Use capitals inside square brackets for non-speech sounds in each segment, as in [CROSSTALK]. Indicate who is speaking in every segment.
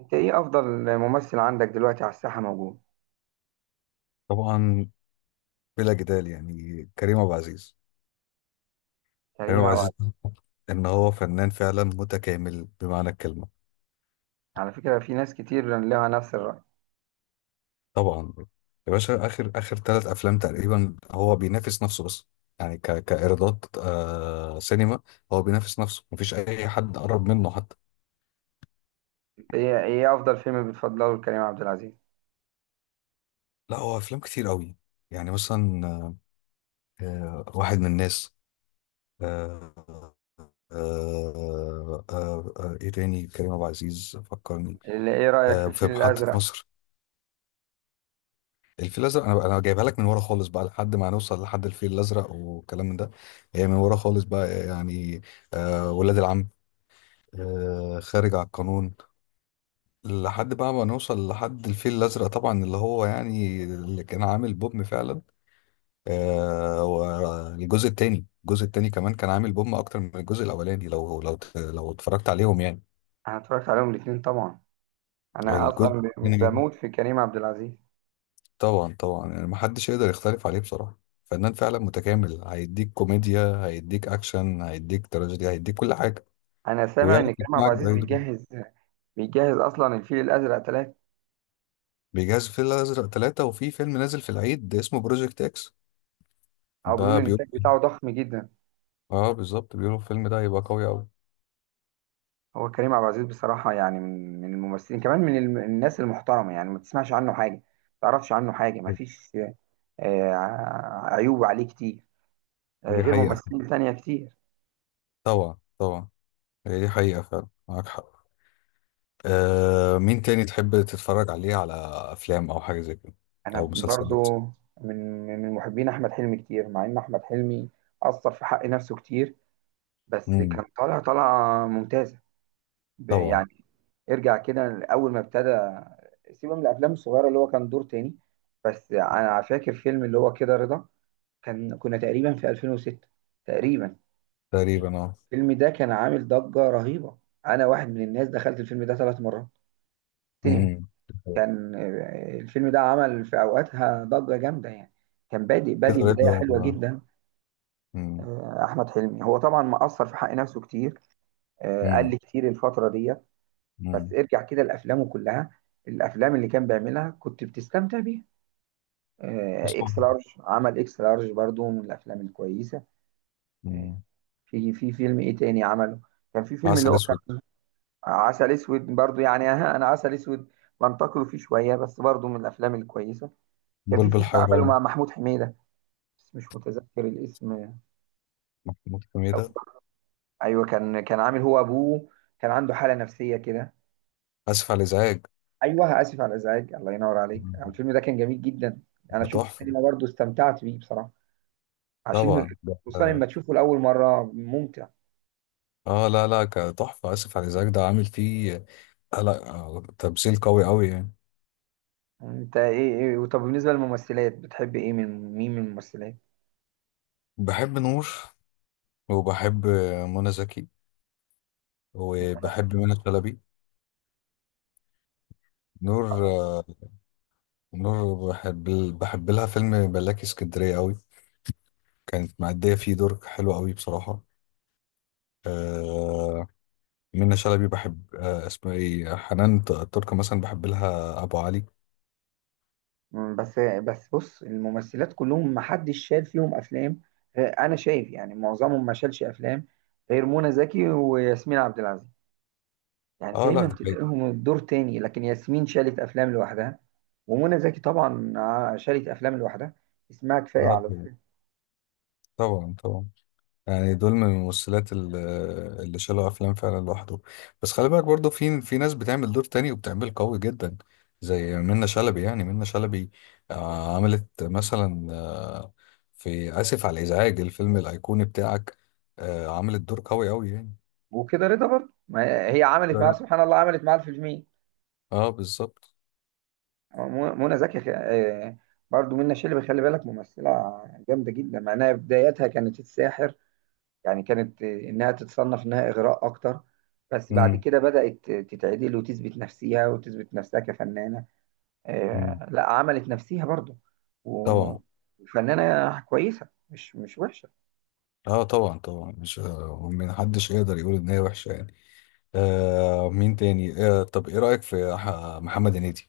Speaker 1: انت ايه افضل ممثل عندك دلوقتي على الساحه موجود؟
Speaker 2: طبعا، بلا جدال يعني كريم عبد العزيز. كريم
Speaker 1: كريم
Speaker 2: عبد
Speaker 1: عبد
Speaker 2: العزيز
Speaker 1: العزيز.
Speaker 2: ان هو فنان فعلا متكامل بمعنى الكلمه.
Speaker 1: على فكره في ناس كتير لها نفس الراي.
Speaker 2: طبعا يا باشا اخر اخر ثلاث افلام تقريبا هو بينافس نفسه بس يعني كايرادات سينما. هو بينافس نفسه، مفيش اي حد قرب منه حتى.
Speaker 1: انت ايه افضل فيلم بتفضله لكريم عبد العزيز؟
Speaker 2: لا هو افلام كتير قوي، يعني مثلا واحد من الناس، آه آه ايه تاني كريم عبد العزيز فكرني؟
Speaker 1: اللي ايه رايك في
Speaker 2: في
Speaker 1: الفيل
Speaker 2: محطه
Speaker 1: الازرق؟
Speaker 2: مصر. الفيل الازرق انا بقى، انا جايبها لك من ورا خالص بقى لحد ما نوصل لحد الفيل الازرق والكلام من ده. هي من ورا خالص بقى يعني، ولاد العم، خارج على القانون، لحد بقى ما نوصل لحد الفيل الازرق طبعا، اللي هو يعني اللي كان عامل بوم فعلا. والجزء التاني، الجزء التاني كمان كان عامل بوم اكتر من الجزء الاولاني، لو اتفرجت عليهم يعني.
Speaker 1: انا اتفرجت عليهم الاثنين طبعا. انا اصلا
Speaker 2: الجزء التاني
Speaker 1: بموت في كريم عبد العزيز.
Speaker 2: طبعا طبعا يعني محدش يقدر يختلف عليه بصراحة. فنان فعلا متكامل، هيديك كوميديا، هيديك أكشن، هيديك تراجيدي، هيديك كل حاجة
Speaker 1: انا سامع
Speaker 2: ويعرف
Speaker 1: ان كريم عبد
Speaker 2: يقنعك
Speaker 1: العزيز
Speaker 2: بأي دور.
Speaker 1: بيجهز اصلا الفيل الازرق ثلاثة.
Speaker 2: بيجهز في الأزرق ثلاثة وفي فيلم نازل في العيد اسمه بروجكت إكس.
Speaker 1: او بيقول
Speaker 2: ده
Speaker 1: ان
Speaker 2: بيقول،
Speaker 1: الانتاج بتاعه ضخم جدا.
Speaker 2: اه بالظبط، بيقولوا الفيلم ده هيبقى قوي أوي.
Speaker 1: هو كريم عبد العزيز بصراحة، يعني من الممثلين، كمان الناس المحترمة، يعني ما تسمعش عنه حاجة، ما تعرفش عنه حاجة، ما فيش آه، عيوب عليه كتير،
Speaker 2: دي
Speaker 1: غير
Speaker 2: حقيقة.
Speaker 1: ممثلين تانية كتير.
Speaker 2: طبعا طبعا، هي دي حقيقة فعلا، معاك حق. مين تاني تحب تتفرج عليه؟ على أفلام أو حاجة زي كده أو
Speaker 1: أنا
Speaker 2: مسلسلات؟
Speaker 1: برضو من محبين أحمد حلمي كتير، مع إن أحمد حلمي أثر في حق نفسه كتير، بس
Speaker 2: مم.
Speaker 1: كان طالعة ممتازة.
Speaker 2: طبعا.
Speaker 1: يعني ارجع كده أول ما ابتدى، سيبه من الأفلام الصغيرة اللي هو كان دور تاني، بس أنا فاكر فيلم اللي هو كده رضا. كنا تقريبا في 2006 تقريبا.
Speaker 2: تقريبا اه.
Speaker 1: الفيلم ده كان عامل ضجة رهيبة، أنا واحد من الناس دخلت الفيلم ده ثلاث مرات سينما.
Speaker 2: مم.
Speaker 1: كان الفيلم ده عمل في أوقاتها ضجة جامدة يعني، كان بادئ
Speaker 2: كده رضا
Speaker 1: بداية حلوة جدا.
Speaker 2: مم.
Speaker 1: أحمد حلمي هو طبعا مقصر في حق نفسه كتير، قال
Speaker 2: مم.
Speaker 1: لي كتير الفترة دي.
Speaker 2: مم.
Speaker 1: بس ارجع كده لأفلامه كلها، الأفلام اللي كان بيعملها كنت بتستمتع بيها.
Speaker 2: حسن.
Speaker 1: إكس لارج، عمل إكس لارج برضو من الأفلام الكويسة. آه،
Speaker 2: مم.
Speaker 1: في فيلم ايه تاني عمله؟ كان في فيلم اللي
Speaker 2: عسل
Speaker 1: هو
Speaker 2: اسود.
Speaker 1: كان عسل اسود، برضو يعني [LAUGHS] انا عسل اسود بنتقده فيه شويه، بس برضو من الافلام الكويسه. كان في
Speaker 2: بلبل
Speaker 1: فيلم عمله مع
Speaker 2: حيران.
Speaker 1: محمود حميده، بس مش متذكر الاسم أوي.
Speaker 2: محمود حميدة.
Speaker 1: ايوه، كان عامل هو ابوه، كان عنده حاله نفسيه كده.
Speaker 2: اسف على الازعاج.
Speaker 1: ايوه، اسف على الازعاج، الله ينور عليك،
Speaker 2: مم.
Speaker 1: الفيلم ده كان جميل جدا. انا
Speaker 2: ده
Speaker 1: شفته
Speaker 2: تحفة.
Speaker 1: سينما برضو، استمتعت بيه بصراحه، عشان
Speaker 2: طبعا ده،
Speaker 1: خصوصا لما تشوفه لاول مره ممتع.
Speaker 2: اه لا لا، تحفة. اسف على الازعاج ده عامل فيه لا تمثيل قوي قوي يعني.
Speaker 1: انت إيه؟ طب بالنسبه للممثلات، بتحب ايه، من الممثلات؟
Speaker 2: بحب نور، وبحب منى زكي، وبحب منى شلبي. نور، نور بحب، بحب لها فيلم ملاكي اسكندرية قوي، كانت مأدية فيه دور حلو قوي بصراحة. آه، منة شلبي بحب، اسمها ايه، حنان تركة مثلا. بحب لها ابو علي.
Speaker 1: بس بص، الممثلات كلهم ما حدش شال فيهم افلام. انا شايف يعني معظمهم ما شالش افلام غير منى زكي وياسمين عبد العزيز، يعني
Speaker 2: اه لا
Speaker 1: دايما
Speaker 2: ده حقيقي.
Speaker 1: تلاقيهم الدور تاني، لكن ياسمين شالت افلام لوحدها، ومنى زكي طبعا. شالت افلام لوحدها، اسمها كفايه
Speaker 2: اه
Speaker 1: على
Speaker 2: طبعا
Speaker 1: الفيلم.
Speaker 2: طبعا طبعا، يعني دول من الممثلات اللي شالوا افلام فعلا لوحده. بس خلي بالك برضو في في ناس بتعمل دور تاني وبتعمل قوي جدا، زي منة شلبي. يعني منة شلبي عملت مثلا في اسف على الازعاج الفيلم الايقوني بتاعك، عملت دور قوي قوي يعني.
Speaker 1: وكده رضا برضه، ما هي عملت
Speaker 2: لا،
Speaker 1: معاه
Speaker 2: لا.
Speaker 1: سبحان الله، عملت معاه الفيلمين.
Speaker 2: اه بالظبط.
Speaker 1: منى زكي برضه منى شلبي، خلي بالك ممثله جامده جدا، مع انها بدايتها كانت الساحر، يعني كانت إنها تتصنف إنها إغراء أكتر، بس بعد
Speaker 2: امم.
Speaker 1: كده بدأت تتعدل وتثبت نفسها، وتثبت نفسها كفنانة.
Speaker 2: أمم.
Speaker 1: لا عملت نفسها برضو، و-
Speaker 2: طبعا.
Speaker 1: وفنانة كويسة، مش وحشة.
Speaker 2: اه طبعا طبعا، مش محدش يقدر يقول ان هي وحشه يعني. مين تاني؟ طب ايه رايك في محمد هنيدي؟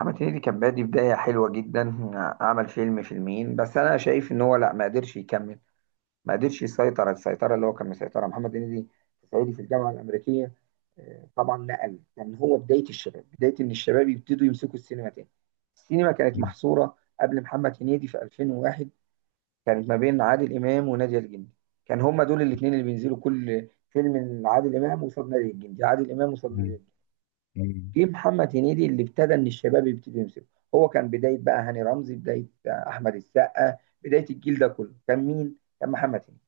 Speaker 1: محمد هنيدي كان بادي بداية حلوة جدا، عمل فيلمين، بس أنا شايف إن هو لا ما قدرش يكمل، ما قدرش يسيطر السيطره اللي هو كان مسيطرها محمد هنيدي في صعيدي في الجامعه الامريكيه. طبعا نقل كان هو بدايه الشباب، بدايه ان الشباب يبتدوا يمسكوا السينما تاني. السينما كانت
Speaker 2: مم.
Speaker 1: محصوره قبل محمد هنيدي في 2001، كانت ما بين عادل امام ونادية الجندي، كان هما دول الاثنين اللي بينزلوا كل فيلم، من عادل امام قصاد نادية الجندي، عادل امام قصاد نادية
Speaker 2: مم.
Speaker 1: الجندي.
Speaker 2: مم.
Speaker 1: جه محمد هنيدي اللي ابتدى ان الشباب يبتدوا يمسكوا، هو كان بدايه بقى هاني رمزي، بدايه احمد السقا، بدايه الجيل ده كله كان مين؟ كان محمد هنيدي.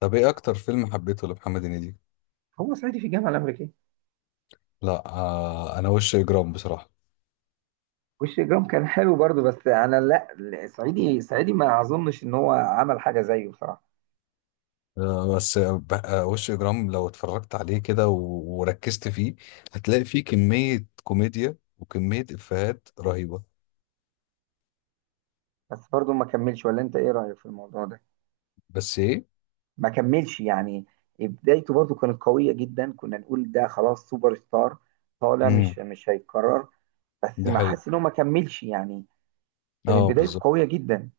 Speaker 2: طب ايه اكتر فيلم حبيته لمحمد هنيدي؟
Speaker 1: هو صعيدي في الجامعه الامريكيه.
Speaker 2: لا انا وش اجرام بصراحه.
Speaker 1: وش جرام كان حلو برضو، بس انا لا، سعيدي سعيدي ما اظنش ان هو عمل حاجه زيه بصراحه.
Speaker 2: آه بس آه ب- آه، وش اجرام لو اتفرجت عليه كده وركزت فيه، هتلاقي فيه كميه كوميديا وكميه افيهات رهيبه.
Speaker 1: بس برضو ما كملش، ولا انت ايه رايك في الموضوع ده؟
Speaker 2: بس ايه.
Speaker 1: ما كملش يعني. بدايته برضو كانت قويه جدا، كنا نقول ده خلاص سوبر ستار طالع، مش
Speaker 2: امم.
Speaker 1: مش هيتكرر. بس
Speaker 2: ده
Speaker 1: ما
Speaker 2: حقيقي.
Speaker 1: حاسس ان هو ما كملش يعني، كانت
Speaker 2: اه
Speaker 1: بدايته
Speaker 2: بالظبط،
Speaker 1: قويه جدا.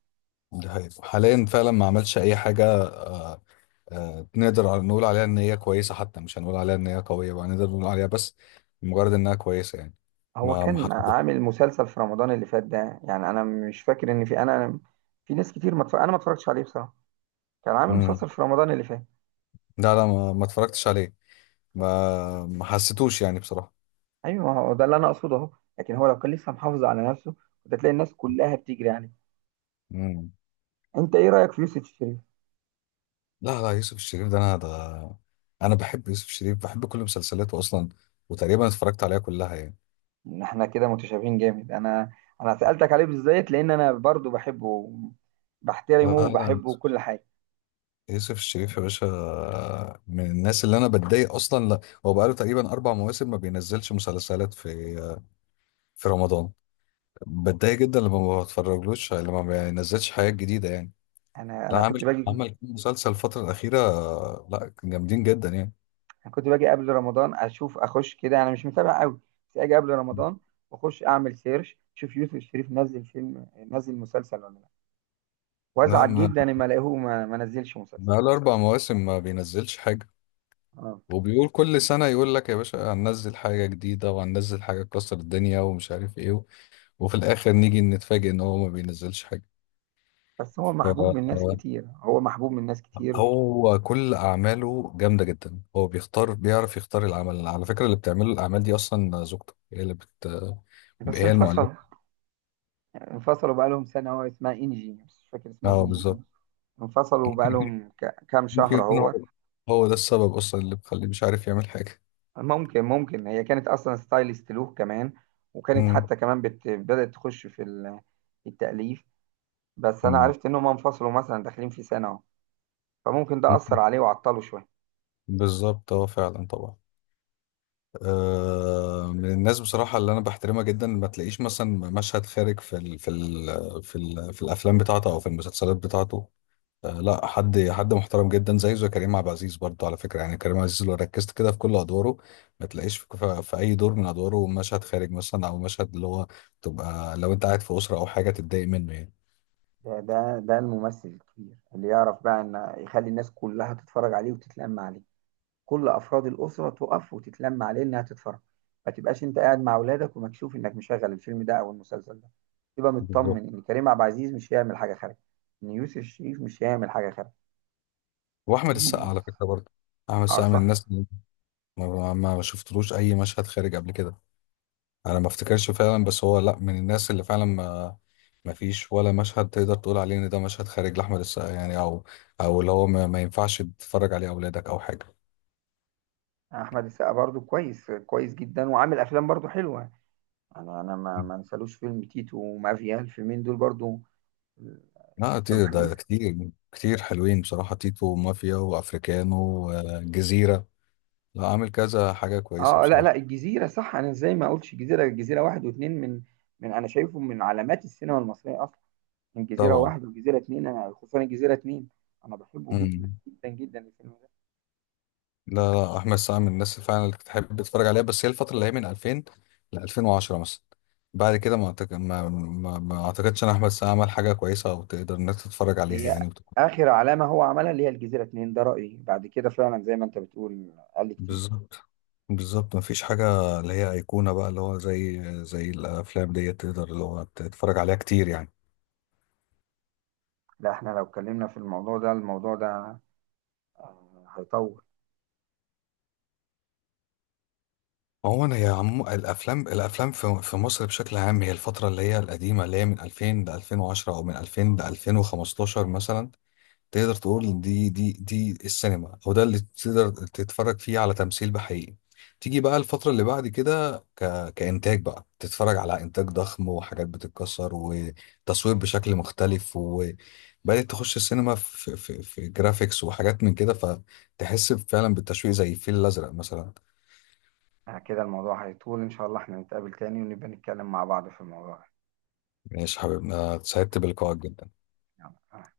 Speaker 2: ده حقيقي. حاليا فعلا ما عملش اي حاجه، نقدر نقول عليها ان هي كويسه، حتى مش هنقول عليها ان هي قويه بقى، نقدر نقول عليها بس مجرد انها كويسه يعني.
Speaker 1: هو
Speaker 2: ما ما
Speaker 1: كان
Speaker 2: حد...
Speaker 1: عامل مسلسل في رمضان اللي فات ده، يعني انا مش فاكر ان في انا، في ناس كتير ما اتفرج- انا ما اتفرجتش عليه بصراحه. كان عامل
Speaker 2: مم.
Speaker 1: مسلسل في رمضان اللي فات.
Speaker 2: لا لا، ما اتفرجتش عليه. ما ما حسيتوش يعني بصراحه.
Speaker 1: ايوه، ما هو ده اللي انا اقصده اهو، لكن هو لو كان لسه محافظ على نفسه كنت هتلاقي الناس كلها بتجري يعني.
Speaker 2: مم.
Speaker 1: انت ايه رايك في يوسف شريف؟
Speaker 2: لا لا، يوسف الشريف ده، انا ده انا بحب يوسف الشريف، بحب كل مسلسلاته اصلا وتقريبا اتفرجت عليها كلها يعني.
Speaker 1: ان احنا كده متشابهين جامد. انا سالتك عليه بالذات لان انا برضو بحبه، بحترمه
Speaker 2: لا لا،
Speaker 1: وبحبه وكل حاجه.
Speaker 2: يوسف الشريف يا باشا، من الناس اللي انا بتضايق اصلا. لا هو بقاله تقريبا اربع مواسم ما بينزلش مسلسلات في في رمضان. بتضايق جدا لما ما بتفرجلوش يعني، لما ما بينزلش حاجات جديده يعني.
Speaker 1: انا
Speaker 2: لا
Speaker 1: انا
Speaker 2: عامل،
Speaker 1: كنت باجي،
Speaker 2: عمل كام مسلسل الفتره الاخيره. لا جامدين جدا يعني.
Speaker 1: انا كنت باجي قبل رمضان اشوف اخش كده، انا مش متابع قوي، بس اجي قبل رمضان واخش اعمل سيرش، اشوف يوسف شريف نزل فيلم، نزل مسلسل ولا لا،
Speaker 2: لا
Speaker 1: وازعل
Speaker 2: ما،
Speaker 1: جدا لما الاقيه ما نزلش مسلسل.
Speaker 2: بقاله أربع مواسم ما بينزلش حاجة.
Speaker 1: اه.
Speaker 2: وبيقول كل سنة يقول لك يا باشا هننزل حاجة جديدة وهننزل حاجة تكسر الدنيا ومش عارف إيه وفي الآخر نيجي نتفاجئ إن هو ما بينزلش حاجة.
Speaker 1: بس هو محبوب من ناس
Speaker 2: ف-
Speaker 1: كتير، هو محبوب من ناس كتير.
Speaker 2: هو كل أعماله جامدة جدا، هو بيختار، بيعرف يختار العمل. على فكرة اللي بتعمله الأعمال دي أصلا زوجته، هي اللي بت،
Speaker 1: بس
Speaker 2: هي المؤلفة.
Speaker 1: انفصلوا بقالهم سنة، هو اسمها انجي، مش فاكر اسمها
Speaker 2: اه
Speaker 1: انجي
Speaker 2: بالظبط.
Speaker 1: ايه. انفصلوا
Speaker 2: ممكن،
Speaker 1: بقالهم كام
Speaker 2: ممكن
Speaker 1: شهر
Speaker 2: يكون
Speaker 1: اهو.
Speaker 2: هو، هو ده السبب اصلا اللي مخليه مش عارف يعمل حاجه.
Speaker 1: ممكن هي كانت اصلا ستايلست له كمان، وكانت
Speaker 2: مم.
Speaker 1: حتى كمان بدأت تخش في التأليف. بس انا
Speaker 2: مم.
Speaker 1: عرفت ان هم انفصلوا مثلا داخلين في سنة اهو، فممكن ده
Speaker 2: ممكن.
Speaker 1: أثر عليه وعطله شوية.
Speaker 2: بالظبط، اه فعلا طبعا. من الناس بصراحه اللي انا بحترمها جدا. ما تلاقيش مثلا مشهد خارج في ال في ال في, ال في الافلام بتاعته او في المسلسلات بتاعته. لا، حد حد محترم جدا، زي زي كريم عبد العزيز برضه على فكره. يعني كريم عبد العزيز لو ركزت كده في كل ادواره، ما تلاقيش في اي دور من ادواره مشهد خارج مثلا، او مشهد اللي هو تبقى لو انت قاعد في اسره او حاجه تتضايق منه يعني.
Speaker 1: ده الممثل الكبير اللي يعرف بقى ان يخلي الناس كلها تتفرج عليه وتتلم عليه، كل افراد الاسره تقف وتتلم عليه انها تتفرج. ما تبقاش انت قاعد مع اولادك ومكشوف انك مشغل الفيلم ده او المسلسل ده، تبقى
Speaker 2: بالظبط.
Speaker 1: مطمن ان كريم عبد العزيز مش هيعمل حاجه خارجه، ان يوسف الشريف مش هيعمل حاجه خارجه.
Speaker 2: واحمد
Speaker 1: دي.
Speaker 2: السقا على فكره برضه. احمد
Speaker 1: اه،
Speaker 2: السقا من
Speaker 1: صح.
Speaker 2: الناس اللي، ما شفتلوش اي مشهد خارج قبل كده، انا ما افتكرش فعلا. بس هو لا، من الناس اللي فعلا ما ما فيش ولا مشهد تقدر تقول عليه ان ده مشهد خارج لاحمد السقا يعني، او او اللي هو ما ينفعش تتفرج عليه اولادك او حاجه.
Speaker 1: احمد السقا برضو كويس كويس جدا، وعامل افلام برضو حلوه. انا ما انسالوش فيلم تيتو ومافيا، الفيلمين دول برضو
Speaker 2: لا
Speaker 1: كانوا
Speaker 2: كتير، ده
Speaker 1: حلوين.
Speaker 2: كتير كتير حلوين بصراحه، تيتو ومافيا وافريكانو وجزيره. لا عامل كذا حاجه كويسه
Speaker 1: اه، لا لا،
Speaker 2: بصراحه.
Speaker 1: الجزيره صح، انا ازاي ما اقولش الجزيره واحد واثنين من انا شايفه من علامات السينما المصريه اصلا، من جزيرة
Speaker 2: طبعا.
Speaker 1: واحد وجزيرة اتنين، أنا خصوصا الجزيرة اتنين أنا بحبه جدا
Speaker 2: مم.
Speaker 1: جدا جدا الفيلم ده.
Speaker 2: لا لا، احمد سعد من الناس اللي فعلا اللي تحب تتفرج عليها. بس هي الفتره اللي هي من 2000 ل 2010 مثلا، بعد كده ما أعتقد، ما اعتقدش ان احمد سعد عمل حاجه كويسه او تقدر انك تتفرج عليها
Speaker 1: هي
Speaker 2: يعني وتكون-
Speaker 1: آخر علامة هو عملها اللي هي الجزيرة اتنين، ده رأيي، بعد كده فعلا زي ما أنت بتقول قال لي كتير.
Speaker 2: بالظبط. بالظبط، ما فيش حاجه اللي هي ايقونه بقى، اللي هو زي زي الافلام ديت تقدر اللي هو تتفرج عليها كتير يعني.
Speaker 1: لا، إحنا لو اتكلمنا في الموضوع ده، هيطول.
Speaker 2: عموما هي عم الافلام، الافلام في في مصر بشكل عام، هي الفتره اللي هي القديمه، اللي هي من 2000 ل 2010 او من 2000 ل 2015 مثلا، تقدر تقول إن دي السينما، او ده اللي تقدر تتفرج فيه على تمثيل بحقيقي. تيجي بقى الفترة اللي بعد كده كإنتاج بقى، تتفرج على إنتاج ضخم وحاجات بتتكسر وتصوير بشكل مختلف، وبدأت تخش السينما في جرافيكس وحاجات من كده، فتحس فعلا بالتشويق زي الفيل الأزرق مثلا.
Speaker 1: كده الموضوع هيطول إن شاء الله، إحنا نتقابل تاني ونبقى نتكلم مع بعض في الموضوع ده.
Speaker 2: ماشي يا حبيبنا، اتسعدت بلقائك جدا.
Speaker 1: يلا، آه.